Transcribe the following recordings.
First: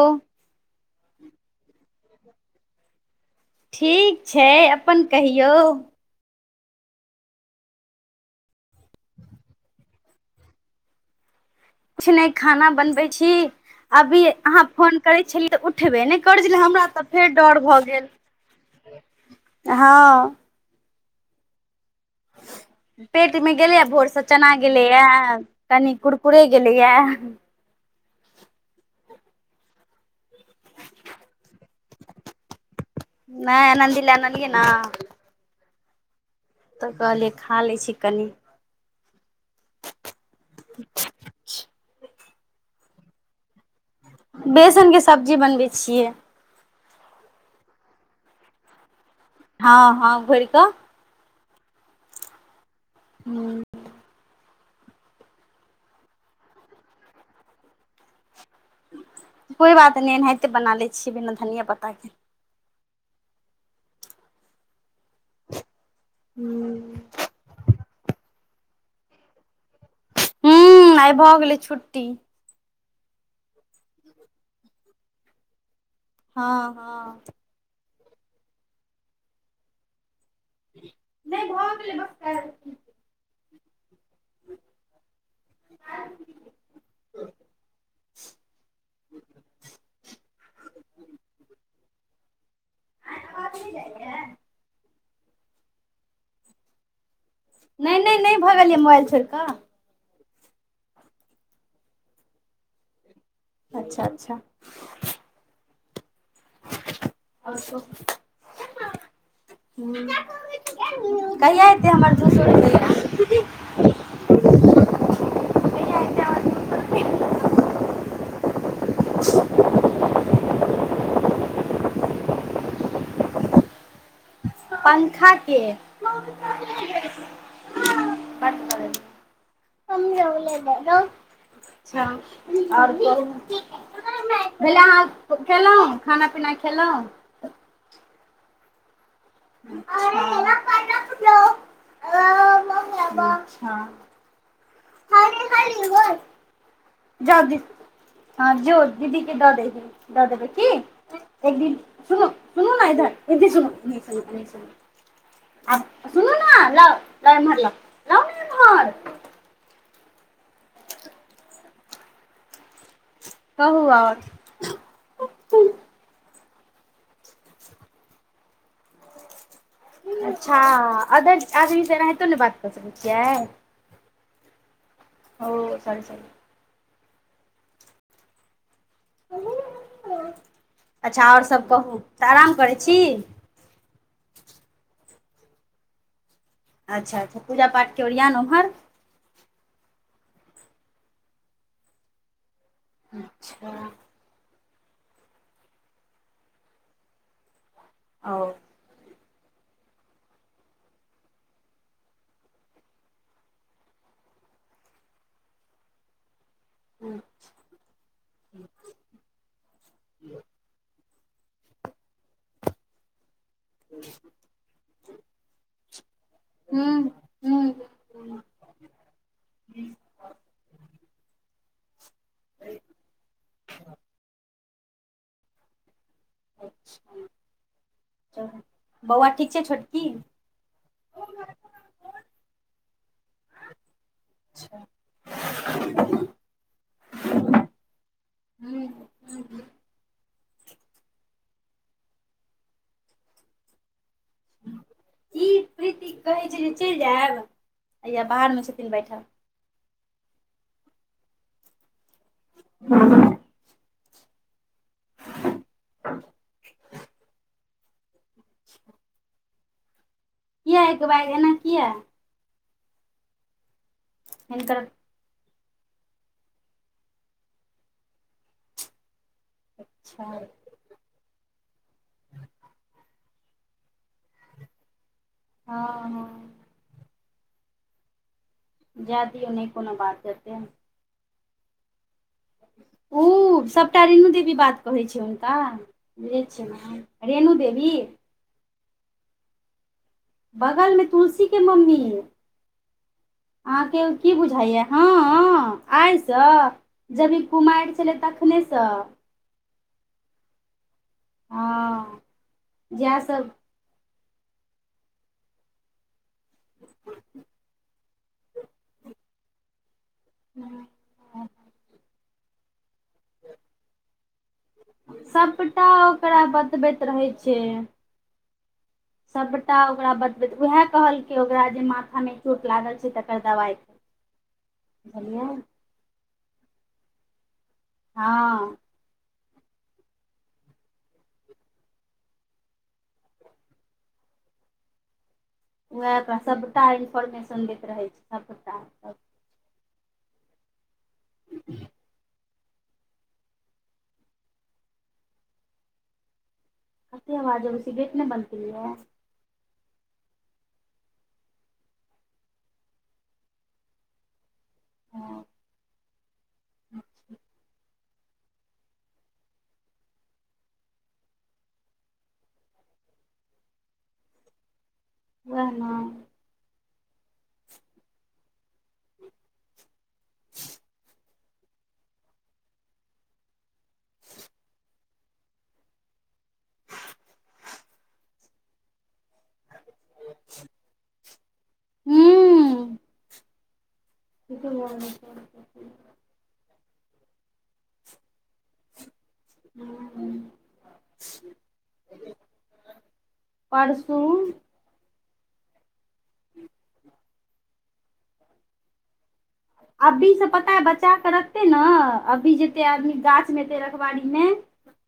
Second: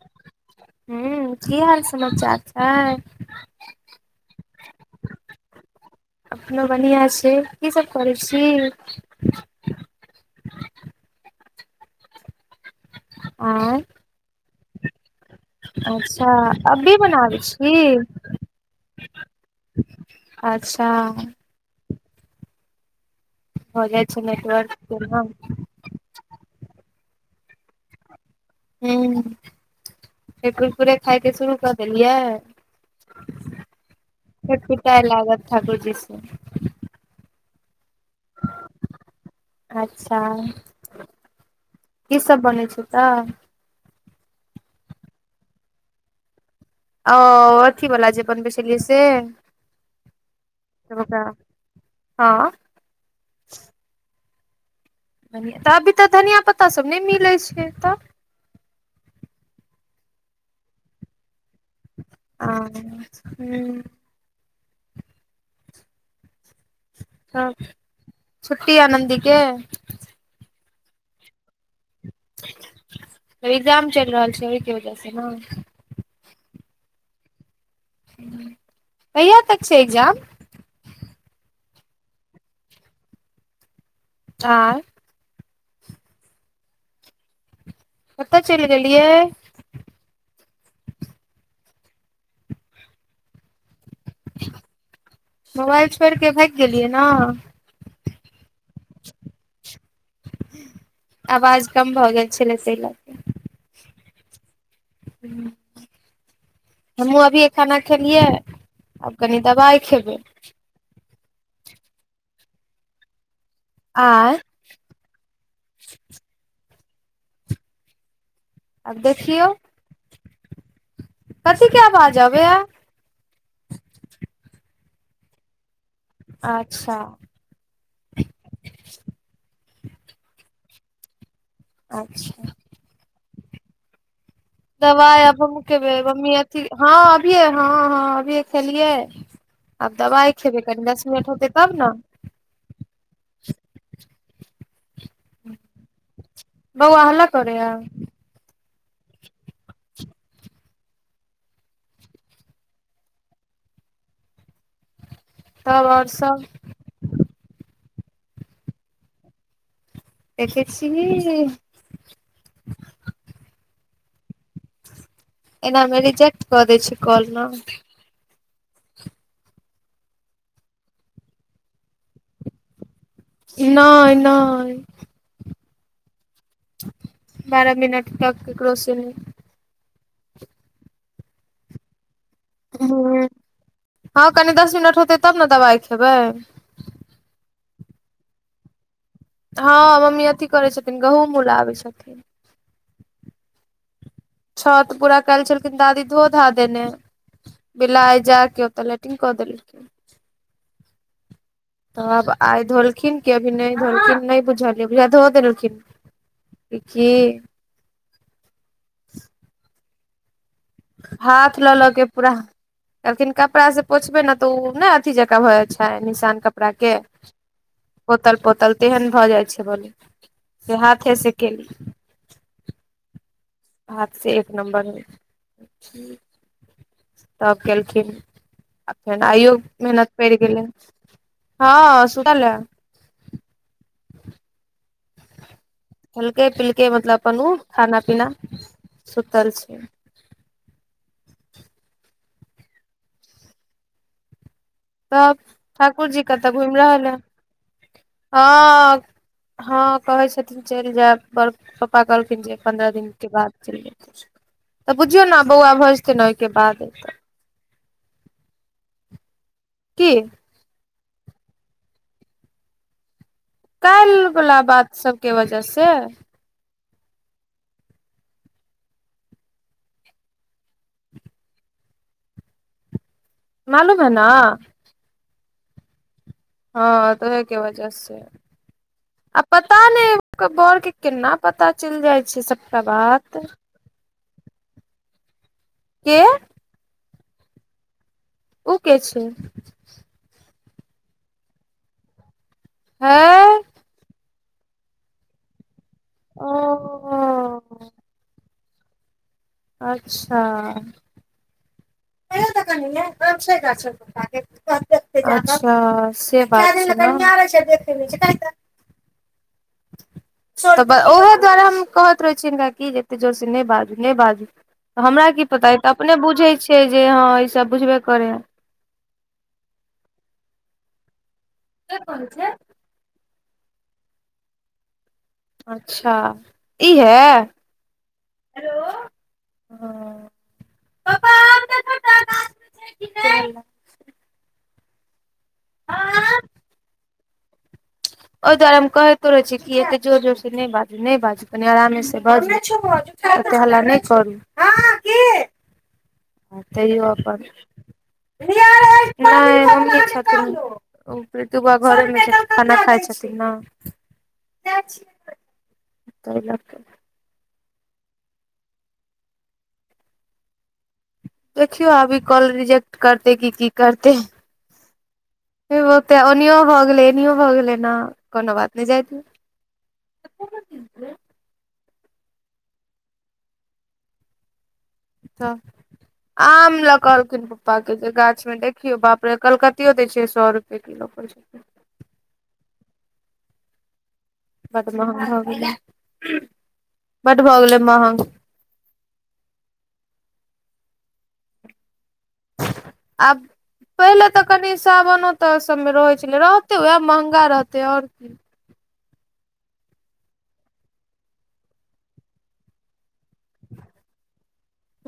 ओ हूं की हाल समाचार छै। ठीक छै अपन कहियौ। अपनो बढ़िआँ छै, की सब करै छी। किछ नहि खाना बनबै छी। आंय अभी अहाँ फोन- करै छलियै तऽ उठबे नहि अच्छा करै छलै हमरा अभी तऽ फेर बनाबै डर छी भऽ गेल हँ [unintelligible] पेट मे गेलैए हो जाइ भोरस छै चना नेटवर्क गेलैये ह कनि कुरकुरे गेलैये। हूं फेर कुरकुरे खायके शुरू कऽ देलियै। नहि आनन्दी लए आनलियै फेर ने पिटाय लागत ठाकुर जी स। तऽ कहलियै खा लैय छी कनि। अच्छा [unintelligible] कि सब बनै छैय तऽ? बेसन के सब्जी बनबै छियै। ओ अथी बला जे बनबै छलियै से। हँ हँ घोड़िक। फेर ओकरा हँ हूं कनियें तऽ अभी तऽ धनिया पत्तासभ नहि मिलैय छै तअ कोइ बात नइ, एनाहिते बना लै छियै बिना धनिंये पत्ता [unintelligible] [unintelligible] हूं- हं छुटृी आनंदी के? हूं आइ भऽ गेलै छुट्टी। एग्जाम चइल रहल छै ओइ क वजह से न हँ - हँ। कहिया तक छै एग्जाम? नइ भ गेलै गप कैल। आंय [inaudible] कतऽ चइल गेलियै? [unintelligible] मोबाइल छोइड़क भाइग गेलियै न? नै-नै-नै भगलिये मोबाइल छोइर क- अवाज कम भऽ गेल छलै तैं अच्छा - अच्छा। [unintelligible] हमहुूँ अभिये खाना खेलियै आब कनि दबाइ खेबै। कहिआ एतै हमर दू सौ रूपया? आंय आब देखियौ। कथी के आवाज आवे या? पंखा के। अच्छा [unintelligible] अच्छा आओर कहु भेले दवाइ अहाँ आब हमु खेलहुँ खेबे खाना मम्मी पीना अथि हँ खेलहुँ अभिये हँ हँ अभिये खेलियै आब दबाइ खेबै कनी दस मिनट होतै तब ने अच्छा [unintelligible] बौआ हल्ला जाउ दी करैया हँ जो दीदी के दऽ दही दऽ देबै की? एकदिन सुनू सुनू ने इधर [unintelligible] सुनू [unintelligible] तब आ आओर सुनू सब ने लाउ, लाउ इम्हर लाउ, लाउ ने इम्हर देखै छीही कहू और एना मे रिजेक्ट कऽ दै छै कॉल न अच्छा अदर्स आदमी स एनाहितो ने बात क सकै छियै? नइ नइ [unintelligible] बारह मिनट तक ककरो स भी [unintelligible] अच्छा आओर सब कहू तऽ आराम करै छी हुं- हँ कनि दस मिनट होतै तब ने दबाइ खेबै। अच्छा अच्छा पूजापाठ के ओरियान ओम्हर? हँ मम्मी अथि करै छथिन गहूंम उलाबै छथिन। अच्छा छत पूरा काइल छलखिन दादी धो धा देने, बिलाइ जा ओ के ओतऽ लैटिंग कऽ देलकै। तऽ आब आइ धोलखिन की अभी नहि धोलखिन नहि बुझलियै बुझाए धो देलखिन। कि- की हाथ लऽ लऽ के पूरा, कहलखिन कपड़ा से पोछबे ने तऽ उ नहि अथी जकाँ भऽ जाए छै य निशान कपड़ा के हूँ हूँ पोतल-पोतल तेहन भऽ जाइ छै बलु से हाथे से केली। अय हाथ से एक नंबर होइ छै। तब केलखिन, आ फेर बौआ ठीक आइयो छै छोटकी मेहनत पैड़ गेलैन हँ सुतल ऐं। अच्छा खलकै- पिलकै मतलब अपन उ खाना पीना ह सुतल छै। तब ई प्रीति ठाकुर जी कहै कतऽ छै जे घुमि चलि रहल हे जैब, हैया बाहरमे छथिन हँ बैठल। हँ कहै छथिन चलि जैब, पर पप्पा कहलखिन जे पन्द्रह दिनक के बाद। तऽ बुझियौ ने बौआ भऽ जेतै ने ओहिके बाद तऽ [inaudible] की किया एक बैग एना कियै। काइल बला हिनकर बात सबके वजह से। अच्छा मालूम हैं न हँ हँ कहै के वजह से। जाए आ दियौ नहि पता कोनो बात ओकर हेतै। बड़ के केना पता चलि जाइ छै स उं सबटा रेणु देवी बात कहै छय हुनका के बुझै छियै सन हम रेणु देवी उ के छै। बगल में तुलसी के मम्मी। हैं अहाँके उ की बुझाइयै हँऽ। आइसँ ओ जब जब इ कुमारि छलै तखनेसँ। अच्छा [unintelligible] हँ जएह सब अच्छा से बात छै नऽ। [unintelligible] तऽ ओहे दुआारे हम कहैत रहै छीयै, हिनका कि जे एतेक जोरसँ नहि बाजू-नहि बाजू। हमरा की पता इ सभटा तऽ अपने ओकरा बुझै छियै बतबैत जे हँ रहै ईसभ छै बुझबे करे यैं। सभटा ओकरा बतबैत, उएह कहलकै ओकरा जे माथामे चोट लागल छै तऽ ओकर दबाइके बुझलियै। अच्छा ईहै। हँ हं पप्पा आम देखत गाछ मे छै कि नहि। वैह त सबटा इन्फर्मेन संग दैत रहै। छै ओहि द्वारे सभटा हम कहैत रहै छै की एते जोर जोर से नै बाजू। नहि बाजू कनि आरामे से बाजू एते हल्ला नहि करू। आ तैयो कते अपन आवाज अबै छै गेट नहि बन्द केलियै नहि हम नै किछु प्रितु बाबा घरमे खाना खाई छै। पसीना, ठीक न देखियौ आब ई कॉल रिजेक्ट करतै कि की करतै वएह ने ह ते ओनाइयो भऽ गेलै एनाइयो भऽ गेलै ने, कोनो बात नो जाय दियौ। त आम ल क ऐलखिन पप्पा के जे गाछ मे देख देखियौ बाप रे कलकतियो दै छै सौ रुपए किलो पर। हुं। बड महग हो गेलै, बड भऽ गेले महग। [inaudible] आब, परसू पहिले तऽ कनि सावन तऽ सभमे रहै छलै रहतै वैह महंगा रहतै और की। अभी से बचा बचा के रखतै ने अभी जेतै आदमी गाछ मे दे रखवारी मे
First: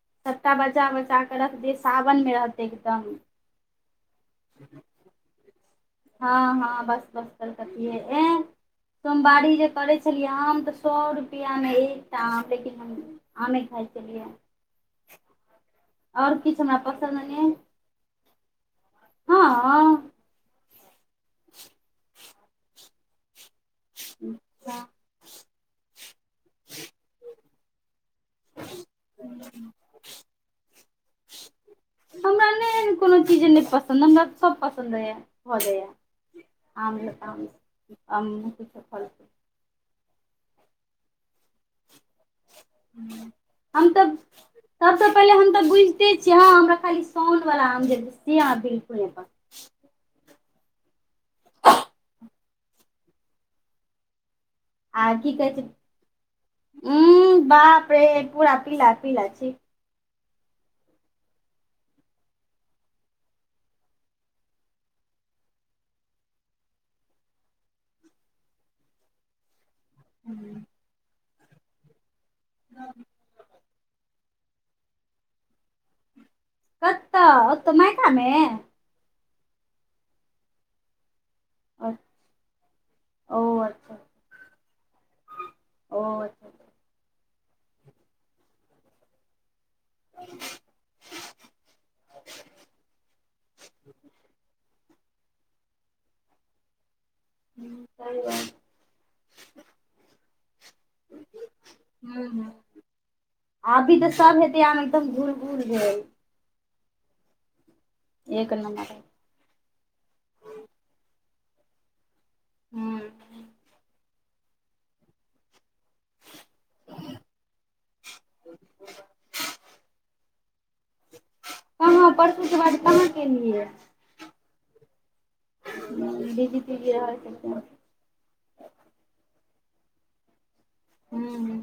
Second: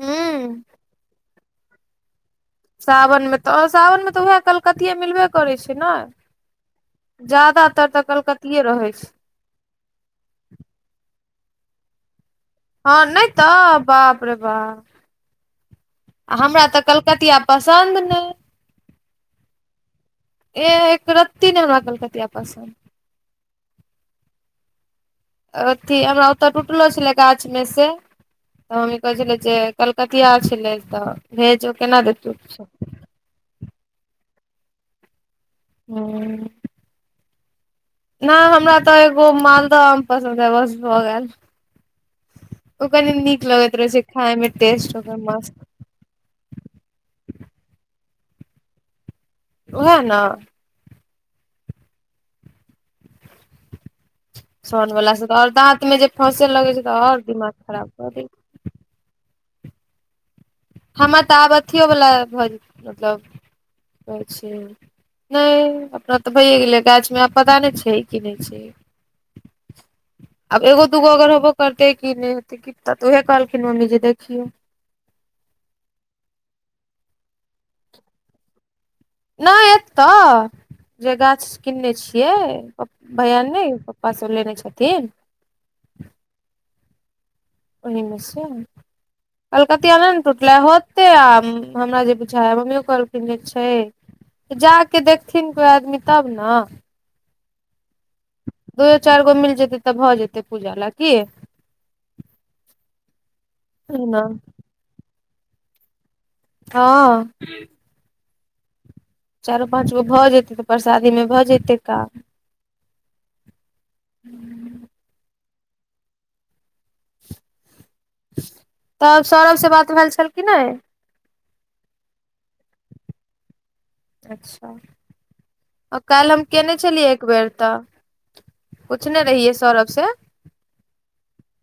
हूं बचा बचा के रखतै सावन मे रहतै सावन मे तऽ, सावन मे तऽ वैह कलकतिए मिलबे करै छै नै। हँ हँ बस बस कलकतिये, ह ए कलकतिये रहै छै सोमवारी जे करै छै छलियै आम तऽ सौ रुपआ मे एक [unintelligible] हँ नहि तऽ बाप रे बाप। आओर आ हमरा किछु तऽ पसन्द कलकतिया नहि पसन्द नै। हँ एह एक रती नै हमरा कलकतिआ पसिन। अछा [unintelligible] अथी हमरा ओतऽ टुटलो छलै गाछ। मे से [unintelligible] तऽ हमही कहने छलै जे कलकतिया छलै तऽ भेजू केना देतौ हमरा नहि एहन कोनो चीज नहि पसंन्द हमरा सब पसन्द ह भऽ जाय। हुं। आबलब [unintelligible] नहि हमरा तऽ एगो मालदह पसन्द है बस भऽ गेल। ओ कनी नीक लगैत रहे हम छै खाय मे टेस्ट ओकर मस्त। कहै छियै अहां हमरा खाली साउंड लगा देब बिलकुल। रह ने। ह [inaudible] सन आ वाला से की तऽ आओर कहै छै दाँत मे जे फँसे लगे छै तऽ आओर ह दिमाग खराब बाप रे कऽ दै पूरा पीला पीला छी। हमरा तऽ आब अथिये वला भऽ जेतै मतलब नहि अपना तऽ भैए गेलै गाछ में आब पता नहि छै कि नहि छै। [inaudible] आब एगो दूगो अगर हेबो करतै की नहि हेते क तऽ उहे कहलखिन मम्मी जे देखियो कत तऽ तऽमाय कमे ह [unintelligible] नहि एत तऽ जे गाछ स्किन मे छियै ओ भैया सब नहि अच्छा पप्पा सब लेने छथिन। ओ। ओहिमे सुन। कलकतिया नैने न टूटले, होते आब हमरा जे पुछाय ह, मम्मीयो कहलखिन जे छै। जाके देखथिन कोइ आदमी तब ने। [unintelligible] दूओ चारि गो मिल जेतै तऽ भऽ जेतै पूजा लए, की यै। आब भी तऽ साढे एकदम घुर- घुर जाय हे। हँ। एक नम्बर। चारो पाँच गो भऽ जेतै, तऽ परसादीमे भऽ जेतै काम। हूं। तब सौरभ से बात भेल छलखि नै? कहाँ परसू के बाद कहाँ केलियै हे। अच्छा, आ काल्हि हम बिजी केने तिजी छलियै रहै एक बेर छथिन हूँ तऽ। पुछने रहियै सौरभ से। हूं।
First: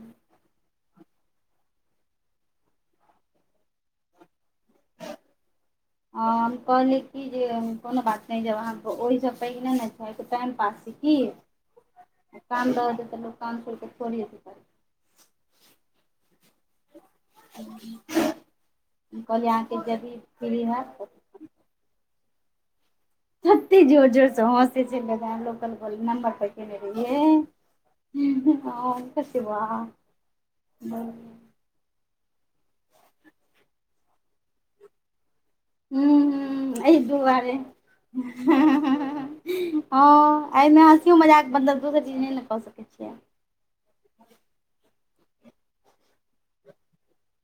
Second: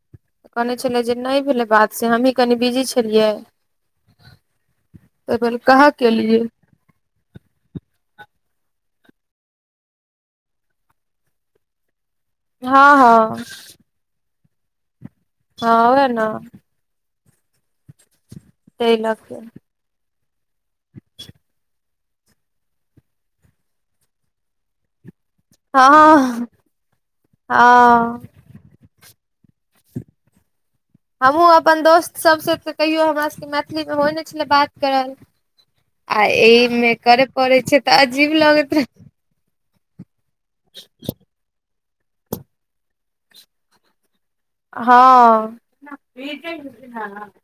कहने छलै जे नहि भेलै बात, से हमही कनि बिजी छलियै। एहिबेर कहाँ के लिए। कहलीयै कि जे कोनो बात नै, जब अहाँके ओहिसँ पहिने ने छै, टाइम पास छै की। काम हँ रहत तऽ हँ लोको काम छोरके थोड़ जेतै। हँ, वैह न। ताहि लऽ के कहलिये अहाँके जदि फ्री हैत कति जोर -जोर से हंसै लोकल बोल नम्बर पर हँ केने रहिये, हँ शि वह ब [inaudible] हमहूँ अपन दोस्तसभसँ, तऽ कहियो हमरासके मैथिली में, होइ नहि छलै बात करैल। आ हूं अयमें एहि करऽ दुआरे पड़ै छै, तऽ आजीब लगै छै। हँ एहिमें हँसियो मजाक मलब दोसर चीज नहि ने कऽ सकैत छियै। हँ।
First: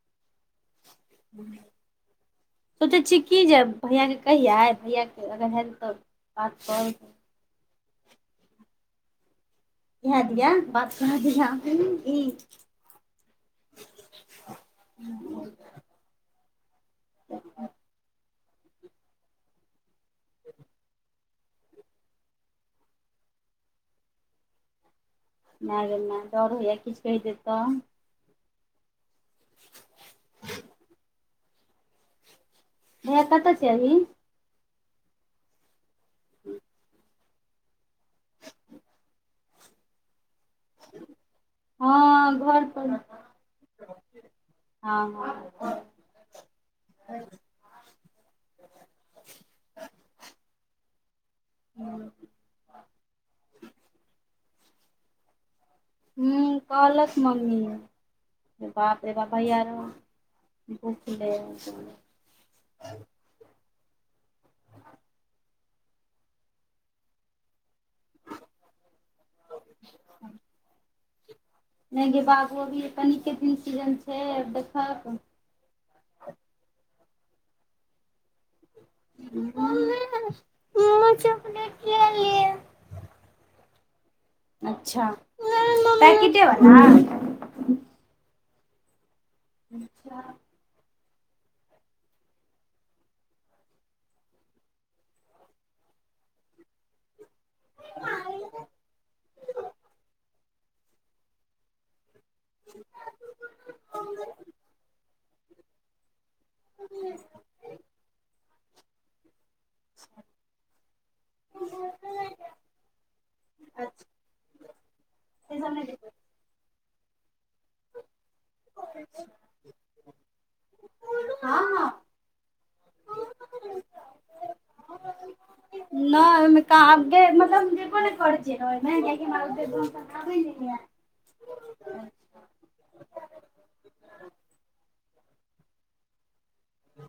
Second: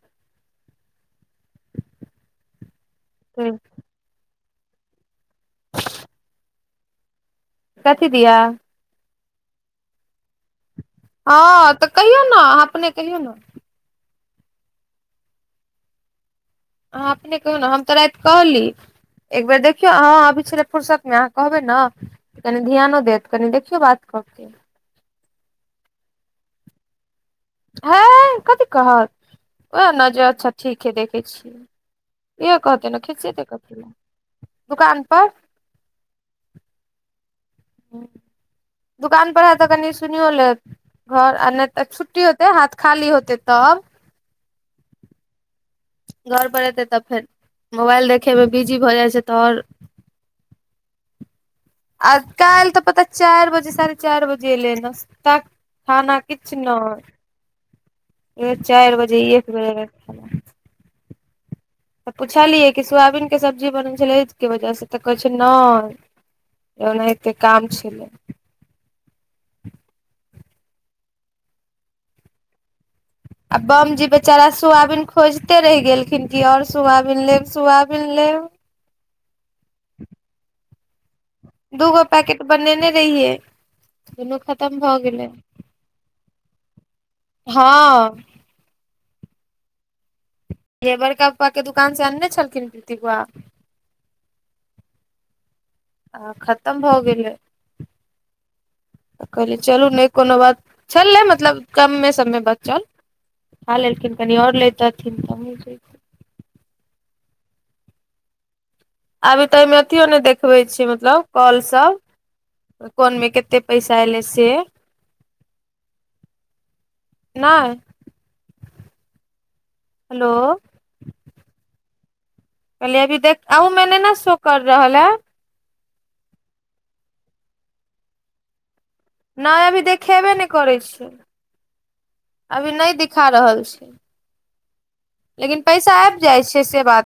सोचै छीयै कि जैब। भैयाके कहिये, भैयाके अगर हेल्थ तऽ बात कर कथि दियऽ। इएह दिया। करा दिया हँ तऽ ई कहियौ नें आहां अपने कहियौ ने। [inaudible] अहाँ अपने कहियो ने, हम तऽ राति कहली, एक बेर देखियौ अह अभी छल फ़ुरसत में। कहबै ने तऽ कनि ध्यानो देत, कनि देखियौ बात कऽके। माय -गेमाय डर होइया किछु कहि देत तऽ। है, कथी कहत उह नै जे अच्छा ठीक है देखे छियै। इह कहते ने भैया खिसयेते कतऽ छै कथीले अभी दुकान पर [inaudible] दुकान पर हैत तऽ कनि सुनियो लेत। घऽर आनत तऽ छुट्टी हँ होते घर हाथ खाली होते तब। हाँ-। हाँ घर पर एयतै, तऽ फेर मोबाइल देखयमे बिजी भऽ जाइ छैय तऽ और। हँ आ काइल तऽ पता चार बजे साढ़े चार बजे एलै नस्ता। हूं कहलक मम्मी। ए चारि बाप रे बजे बाप एक भैया बेर रौ एलै खाइलैं। भुखले ऐंल छल। तऽ पुछलियै कि सोआबीनके सब्जी बनै छलैये अय वजह से, तऽ कहै छैय नहि। ओनाहिते काम छलै। नहि गे बाबु अभी कनि आ बम जी बेचारा सोआबीन खोइज -ते रहि गेलखिन कि और सोआबीन लेब-सोआबीन लेब। मम्मी मुझे दूगो पैकेट बनेने रहिए। अच्छा पैकिटे बला। हाँ अच्छा ए बड़का पप्पा के दुकान से अन्ने छलखिन प्रीति बउआ। आ खत्तम भऽ गेलै, तऽ कहलीयै चलू नहि कोनो बात। छलै मतलब कम्मे- सम्मे बचल, खा लेलखिन कनि आओर लैतथिन। कम्मे छै। [unintelligible] अभी तऽ अयमे अथियो नहि देखबै छय, मतलब काॅल सब। कोनमे केते पैसा एलै से। उ सब नहि देखबै नहि हेलो हाँ कहलियए अभी देख, अहुं मे नहि न शो कर रहल ऐं। नहि ओहिमे कहा अपडे, मतलब जेबो नहि करै छियै न ओय मे। नहि अभी देखेबे नहि करै छै, अभी नहि दिखा रहल छय लेकिन पैसा आबि जाइ छैय से बात।